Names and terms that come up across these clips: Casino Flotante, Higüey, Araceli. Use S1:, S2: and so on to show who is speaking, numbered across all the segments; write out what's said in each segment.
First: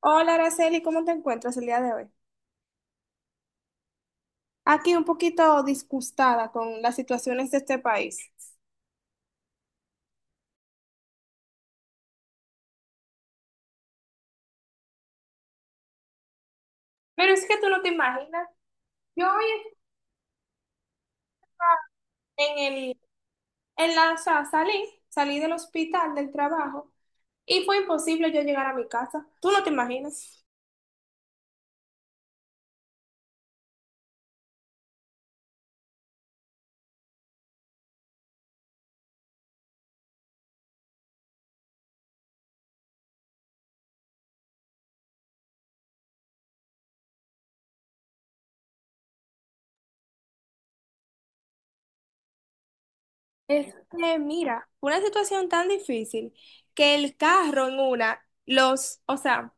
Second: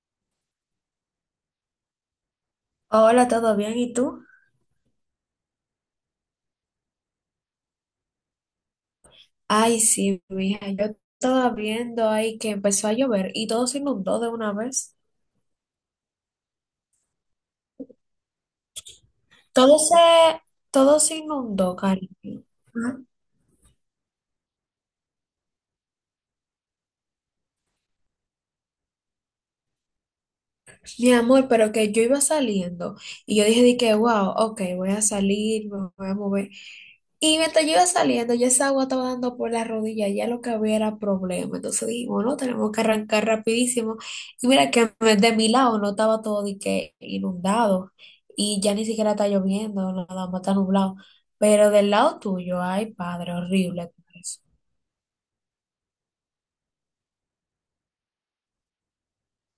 S1: Hola, Araceli, ¿cómo te encuentras el día de hoy?
S2: Hola, ¿todo bien? ¿Y tú?
S1: Aquí un poquito disgustada con las situaciones de este país.
S2: Ay, sí, mija, yo estaba viendo ahí que empezó a llover y todo se inundó de una vez.
S1: Pero es que tú no te imaginas. Yo hoy
S2: Todo se, Todo se inundó, cariño.
S1: en el,
S2: Ajá.
S1: en la, o sea, salí del hospital, del trabajo, y fue imposible yo llegar a mi casa. Tú no te imaginas.
S2: Mi amor, pero que yo iba saliendo y yo dije, wow, ok, voy a salir, me voy a mover. Y mientras yo iba saliendo, ya esa agua estaba dando por la rodilla, ya lo que había era problema. Entonces dijimos, no, tenemos que arrancar rapidísimo. Y mira que de mi lado no estaba todo de que inundado y ya ni siquiera está lloviendo, nada más está nublado. Pero del lado tuyo, ay, padre,
S1: Es
S2: horrible.
S1: que,
S2: Eso,
S1: mira, fue una situación tan difícil que el carro o sea,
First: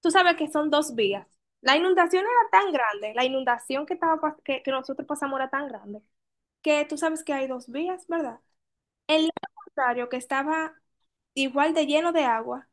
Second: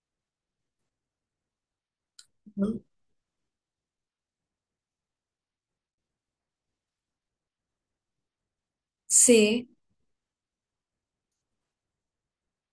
S1: tú sabes que son dos vías. La inundación era tan
S2: ¿no?
S1: grande, la inundación que, nosotros pasamos era tan grande que tú sabes que hay dos vías, ¿verdad? El lado
S2: Sí,
S1: contrario, que estaba igual de lleno de agua,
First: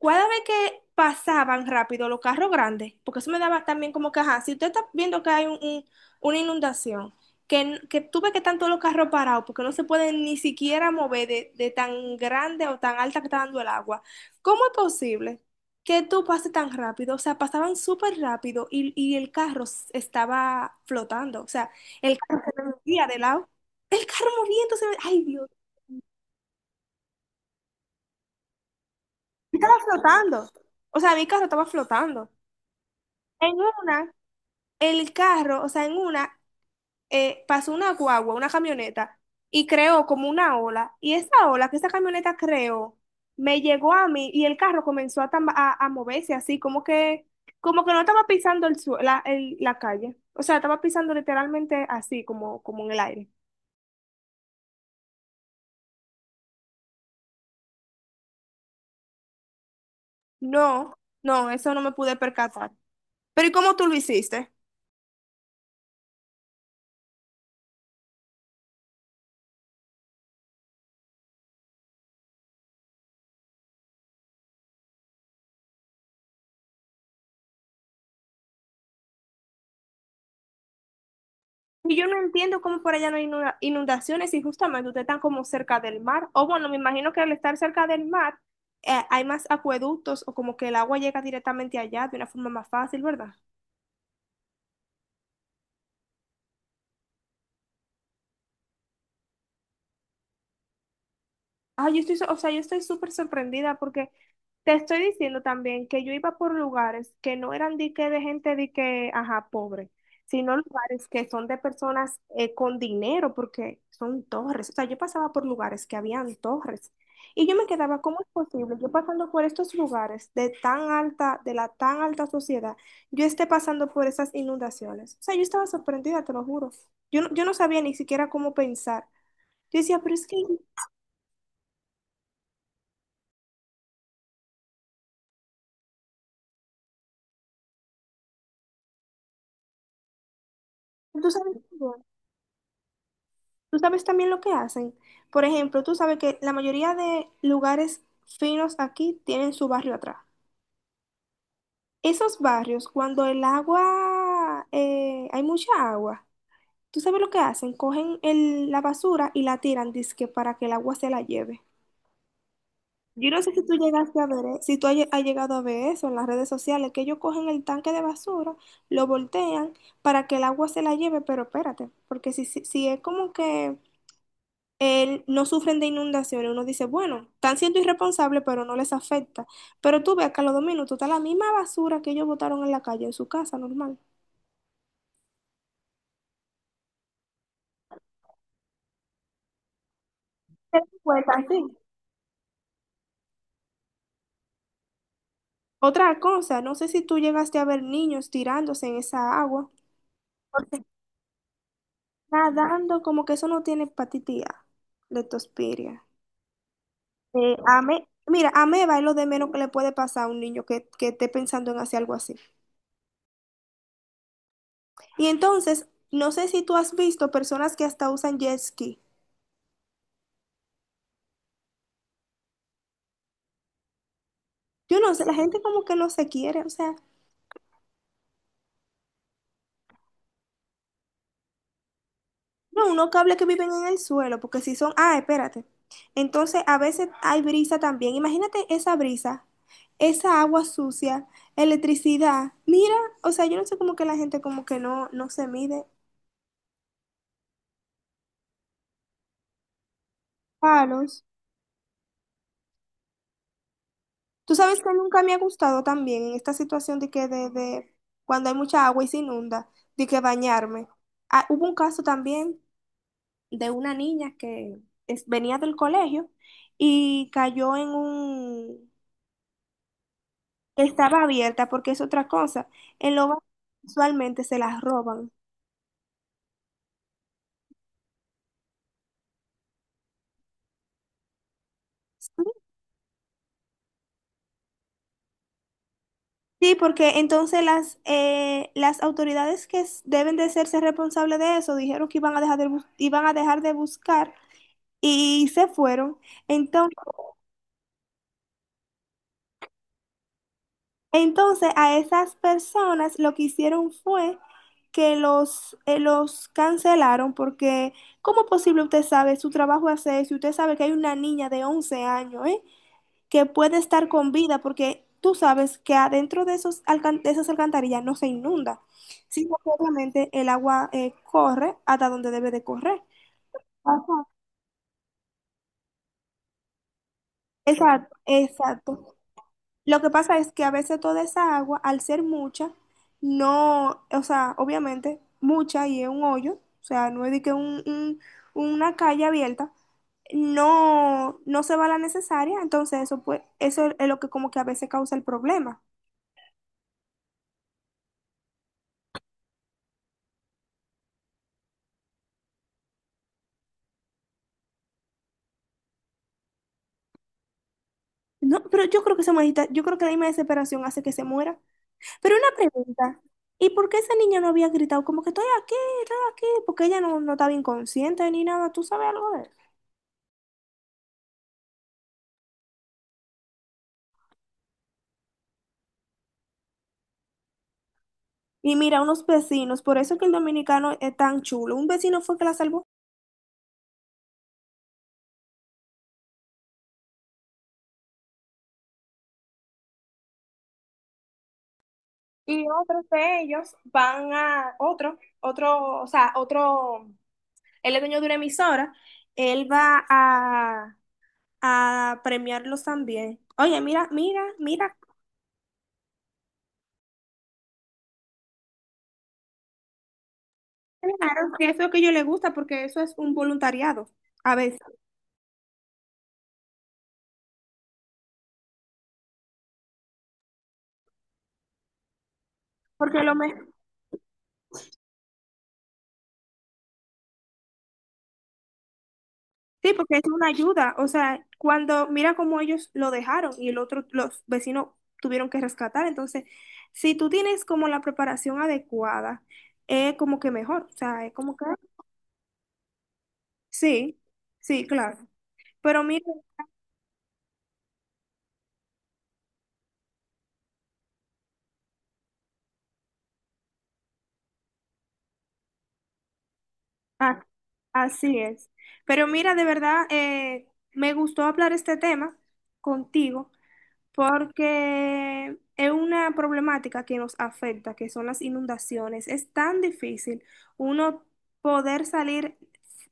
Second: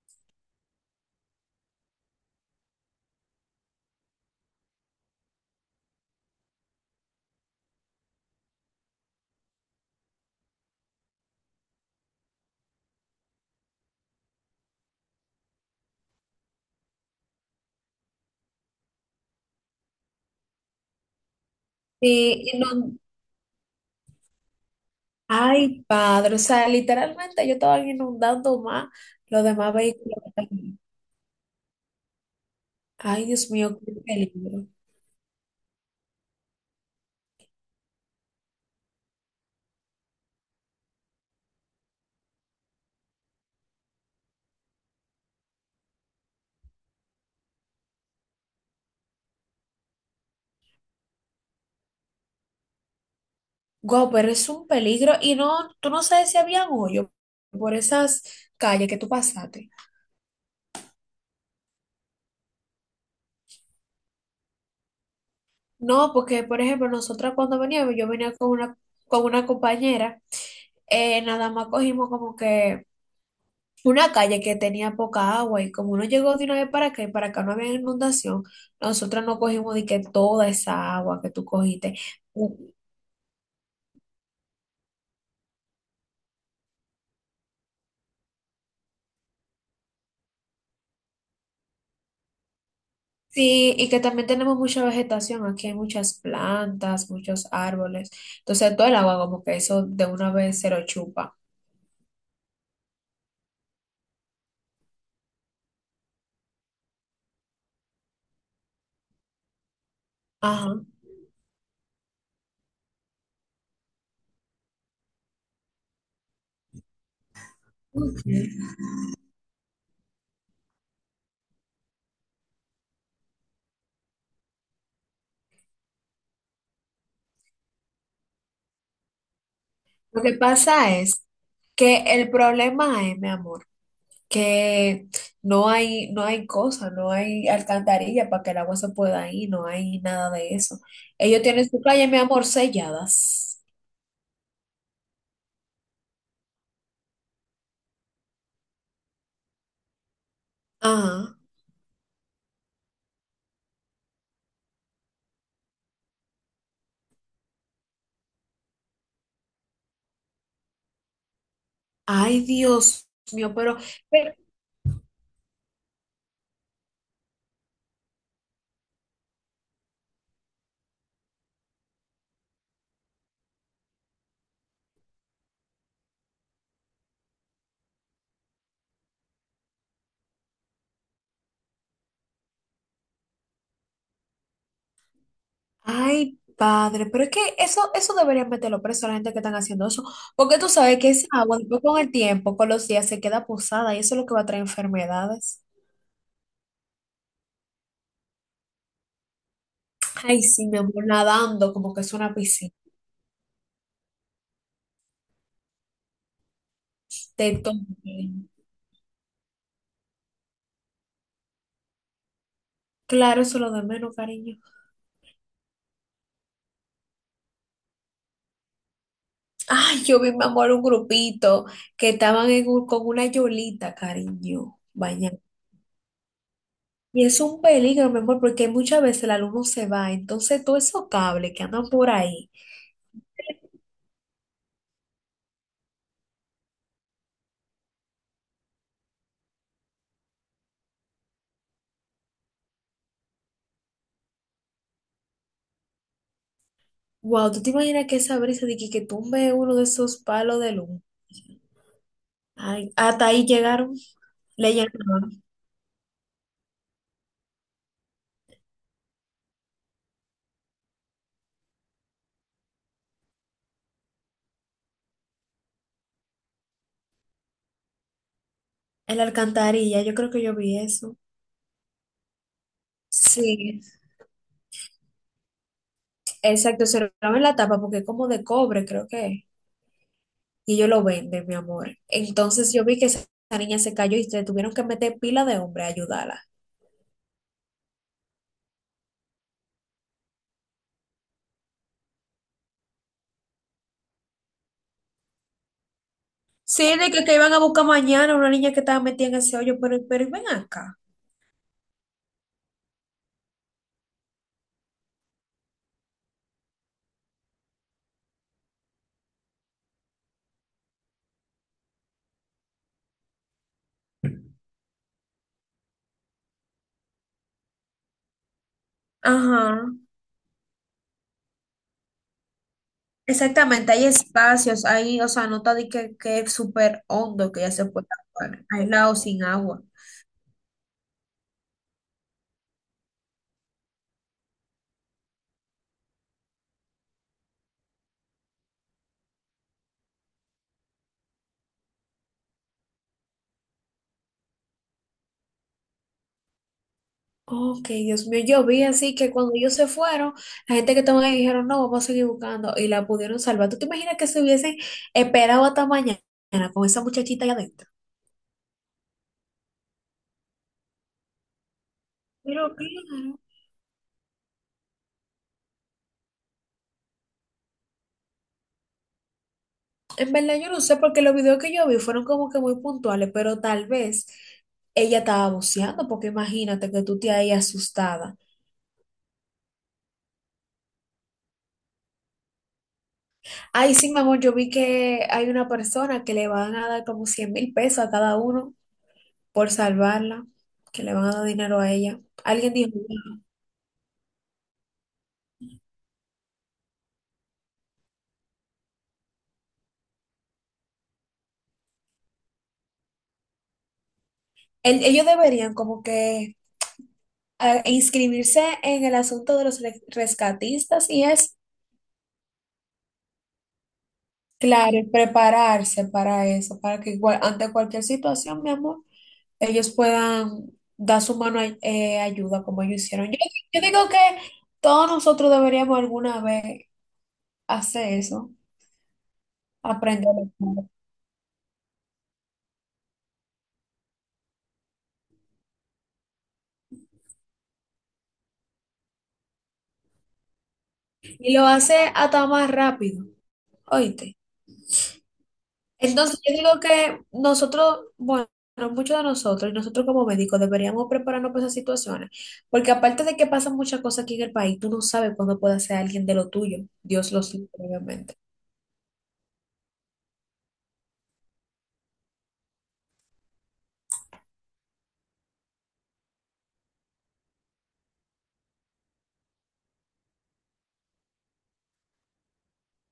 S1: cada vez que pasaban rápido los carros grandes, porque eso me daba también como que, ajá, si usted está viendo que hay una inundación, que tú ves que están todos los carros parados, porque no se pueden ni siquiera mover de tan grande o tan alta que está dando el agua, ¿cómo es posible que tú pases tan rápido? O sea, pasaban súper rápido y el carro estaba flotando, o sea, el
S2: y no,
S1: día de lado. El carro moviendo, ay, Dios,
S2: ay, padre, o sea, literalmente yo estaba inundando más los demás
S1: estaba
S2: vehículos que estaban
S1: flotando.
S2: ahí.
S1: O sea, mi carro estaba flotando.
S2: Ay, Dios
S1: En
S2: mío, qué
S1: una,
S2: peligro.
S1: el carro, o sea, en una, pasó una guagua, una camioneta, y creó como una ola. Y esa ola que esa camioneta creó me llegó a mí y el carro comenzó a moverse así, como que no estaba pisando el sue- la, el- la calle. O sea, estaba pisando literalmente así, como, como en el aire.
S2: Guau, pero es un peligro. Y no, tú no sabes si había hoyo por esas calles que tú pasaste.
S1: No, no, eso no me pude percatar. Pero ¿y cómo tú lo hiciste?
S2: No, porque, por ejemplo, nosotras cuando veníamos, yo venía con una compañera, nada más cogimos como que una calle que tenía poca agua y como uno llegó de una vez para acá y para acá no había inundación, nosotras no cogimos de que toda esa agua que tú cogiste.
S1: Y yo no entiendo cómo por allá no hay inundaciones y justamente ustedes están como cerca del mar. O bueno, me imagino que al estar cerca del mar, hay más acueductos o como que el agua llega directamente allá de una forma más fácil, ¿verdad?
S2: Sí, y que también tenemos mucha vegetación, aquí hay muchas plantas, muchos árboles, entonces todo el agua como que eso de una vez se lo chupa.
S1: Ah, yo estoy, o sea, yo estoy súper sorprendida porque te estoy diciendo también que yo iba por lugares que no eran de que de gente de que, ajá, pobre, sino
S2: Ajá.
S1: lugares que son de personas, con dinero porque son torres. O sea, yo pasaba por lugares que habían torres y yo me quedaba, ¿cómo
S2: Ok.
S1: es posible? Yo pasando por estos lugares de la tan alta sociedad, yo esté pasando por esas inundaciones. O sea, yo estaba sorprendida, te lo juro. Yo no sabía ni siquiera cómo pensar. Yo decía, pero
S2: Lo
S1: es
S2: que
S1: que
S2: pasa es que el problema es, mi amor, que no hay, no hay cosa, no hay alcantarilla para que el agua se pueda ir, no hay nada de eso.
S1: tú
S2: Ellos
S1: sabes.
S2: tienen su
S1: ¿Qué?
S2: playa, mi amor, selladas.
S1: Tú sabes también lo que hacen. Por ejemplo, tú sabes que la mayoría de lugares finos aquí tienen su barrio atrás.
S2: Ajá.
S1: Esos barrios, cuando el agua, hay mucha agua, tú sabes lo que hacen, cogen la basura y la tiran, dizque para que el agua se la lleve.
S2: Ay, Dios
S1: Yo no sé
S2: mío,
S1: si tú
S2: pero
S1: llegaste a ver, si tú has llegado a ver eso en las redes sociales, que ellos cogen el tanque de basura, lo voltean para que el agua se la lleve, pero espérate, porque si es como que, no sufren de inundaciones. Uno dice, bueno, están siendo irresponsables, pero no les afecta. Pero tú ves que a los dos minutos está la misma basura que ellos botaron en la calle, en su casa, normal.
S2: ay, padre, pero es que eso deberían meterlo preso a la gente que están haciendo eso, porque tú
S1: ¿Te das
S2: sabes que esa
S1: cuenta?
S2: agua
S1: Sí.
S2: después con el tiempo, con los días, se queda posada y eso es lo que va a traer enfermedades.
S1: Otra cosa, no sé si tú llegaste a ver niños tirándose en esa agua.
S2: Ay, sí, mi
S1: Porque
S2: amor, nadando como que es una piscina.
S1: nadando como que eso no tiene hepatitis A, leptospiria.
S2: Te tomo.
S1: Mira, ameba es lo de menos que le puede pasar a un niño que esté pensando en hacer algo así.
S2: Claro, eso es lo de menos, cariño.
S1: Y entonces, no sé si tú has visto personas que hasta usan jet ski.
S2: Ay, yo vi, mi amor, un grupito que estaban en con una yolita, cariño,
S1: Yo no sé, la
S2: bañando.
S1: gente como que no se quiere, o sea,
S2: Y es un peligro, mi amor, porque muchas veces el alumno se va, entonces todos esos cables que andan por ahí.
S1: no, unos cables que viven en el suelo, porque si son, ah, espérate. Entonces, a veces hay brisa también. Imagínate esa brisa, esa agua sucia, electricidad. Mira, o sea, yo no sé como que la gente como que no, no se mide.
S2: Wow, ¿tú te imaginas que esa brisa que tumbe uno de esos palos de luz?
S1: Palos.
S2: Ay, hasta ahí llegaron,
S1: Tú
S2: le
S1: sabes que nunca me ha
S2: llenaron
S1: gustado también en esta situación de que de cuando hay mucha agua y se inunda, de que bañarme. Ah, hubo un caso también de una niña que venía del colegio y cayó en un...
S2: en la alcantarilla, yo creo que yo vi
S1: que
S2: eso.
S1: estaba abierta porque es otra cosa. En lo
S2: Sí,
S1: usualmente se las roban.
S2: exacto, se lo clavan en la tapa porque es como de cobre, creo que es, y ellos lo venden, mi amor. Entonces yo vi que esa niña se cayó y se tuvieron que meter pila de hombre a ayudarla.
S1: Sí, porque entonces las autoridades que deben de hacerse responsables de eso dijeron que iban a dejar de iban a dejar de buscar y se fueron.
S2: Sí,
S1: Entonces,
S2: de que iban a buscar mañana una niña que estaba metida en ese hoyo, pero ven acá.
S1: entonces, a esas personas lo que hicieron fue que los cancelaron porque, ¿cómo es posible usted sabe su trabajo hace eso? Y usted sabe que hay una niña de 11 años, ¿eh? Que puede estar con vida porque tú sabes que adentro de esos de esas alcantarillas no se inunda, sino que
S2: Ajá.
S1: obviamente el agua, corre hasta donde debe de correr.
S2: Exactamente, hay
S1: Ajá.
S2: espacios ahí, o sea, no está de que es súper hondo que ya se puede
S1: Exacto,
S2: actuar, aislado
S1: exacto.
S2: sin agua.
S1: Lo que pasa es que a veces toda esa agua, al ser mucha, no, o sea, obviamente mucha y es un hoyo, o sea, no es de que una calle abierta, no, no se va la necesaria, entonces eso pues, eso es lo que como que a veces causa el problema.
S2: Ok, Dios mío, yo vi así que cuando ellos se fueron, la gente que estaba ahí dijeron, no, vamos a seguir buscando y la pudieron salvar. ¿Tú te imaginas que se hubiesen esperado hasta mañana con esa muchachita allá adentro?
S1: No, pero yo creo que esa manita, yo creo que la misma desesperación hace que se muera. Pero una
S2: Pero
S1: pregunta,
S2: claro.
S1: ¿y por qué esa niña no había gritado como que estoy aquí, estoy aquí? Porque ella no, no estaba inconsciente ni nada, ¿tú sabes algo de eso?
S2: En verdad yo no sé porque los videos que yo vi fueron como que muy puntuales, pero tal vez ella estaba buceando, porque imagínate que tú te ahí asustada.
S1: Y mira, unos vecinos, por eso es que el dominicano es tan chulo. Un vecino fue que la salvó.
S2: Ay, sí, mi amor, yo vi que hay una persona que le van a dar como 100,000 pesos a cada uno por salvarla, que le van a dar dinero a ella.
S1: Y
S2: Alguien dijo,
S1: otros de
S2: "Wow".
S1: ellos van a otro, él es dueño de una emisora, él va a premiarlos también. Oye, mira,
S2: Ellos deberían como que ah, inscribirse en el asunto de los rescatistas y
S1: claro
S2: es,
S1: que eso es lo que yo le gusta porque eso es un voluntariado a veces.
S2: claro, y prepararse para eso, para que igual, ante cualquier situación, mi amor, ellos puedan dar su mano ayuda como ellos
S1: Porque
S2: hicieron.
S1: lo, me-
S2: Yo digo que todos nosotros deberíamos alguna vez hacer eso,
S1: Sí, porque es una
S2: aprender.
S1: ayuda. O sea, cuando mira cómo ellos lo dejaron y el otro, los vecinos tuvieron que rescatar. Entonces, si tú tienes como la preparación adecuada, es como que mejor. O sea, es
S2: Y
S1: como que
S2: lo hace hasta más rápido,
S1: sí,
S2: oíste.
S1: sí, claro. Pero mira,
S2: Entonces, yo digo que nosotros, bueno, muchos de nosotros, y nosotros como médicos, deberíamos prepararnos para esas situaciones, porque aparte de que pasan muchas cosas aquí en el país, tú no sabes cuándo puede ser alguien de lo tuyo, Dios lo
S1: ah,
S2: sabe, obviamente.
S1: así es. Pero mira, de verdad, me gustó hablar este tema contigo. Porque es una problemática que nos afecta, que son las inundaciones. Es tan difícil uno poder salir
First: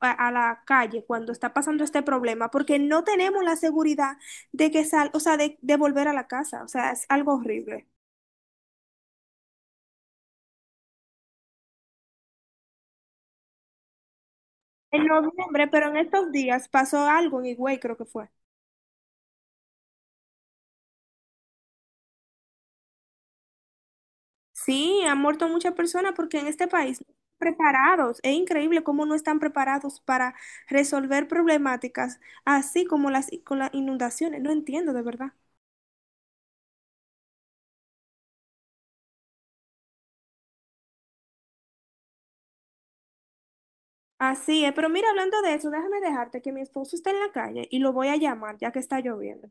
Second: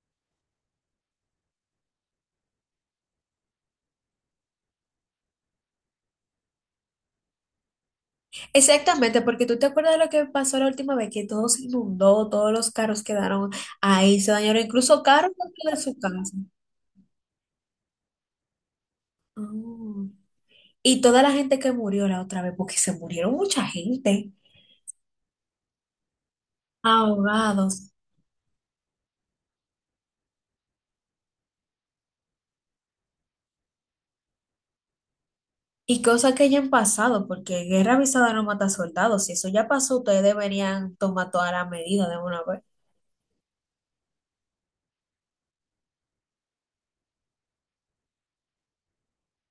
S1: a la calle cuando está pasando este problema, porque no tenemos la seguridad de que sal, o sea, de volver a la casa. O sea, es algo horrible.
S2: Exactamente, porque tú te acuerdas de lo que pasó la última vez, que todo se inundó, todos los carros quedaron ahí, se dañaron incluso
S1: En
S2: carros
S1: noviembre,
S2: dentro de
S1: pero en
S2: su
S1: estos
S2: casa.
S1: días pasó algo en Higüey, creo que fue.
S2: Ah. Y toda la gente que murió la otra vez, porque se murieron mucha gente.
S1: Sí, han muerto muchas personas porque en este país no están
S2: Ahogados.
S1: preparados. Es increíble cómo no están preparados para resolver problemáticas, así como con las inundaciones. No entiendo de verdad.
S2: Y cosas que hayan pasado, porque guerra avisada no mata soldados. Si eso ya pasó, ustedes deberían tomar todas las medidas de una vez.
S1: Así es, pero mira, hablando de eso, déjame dejarte que mi esposo está en la calle y lo voy a llamar ya que está lloviendo.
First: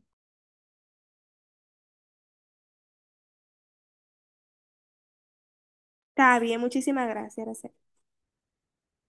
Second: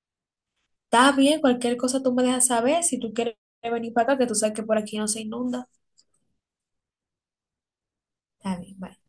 S2: Está bien, cualquier cosa tú me dejas saber. Si tú quieres venir para acá, que tú sabes que por aquí no se inunda.
S1: Está bien, muchísimas gracias, Araceli.
S2: Está bien, bye.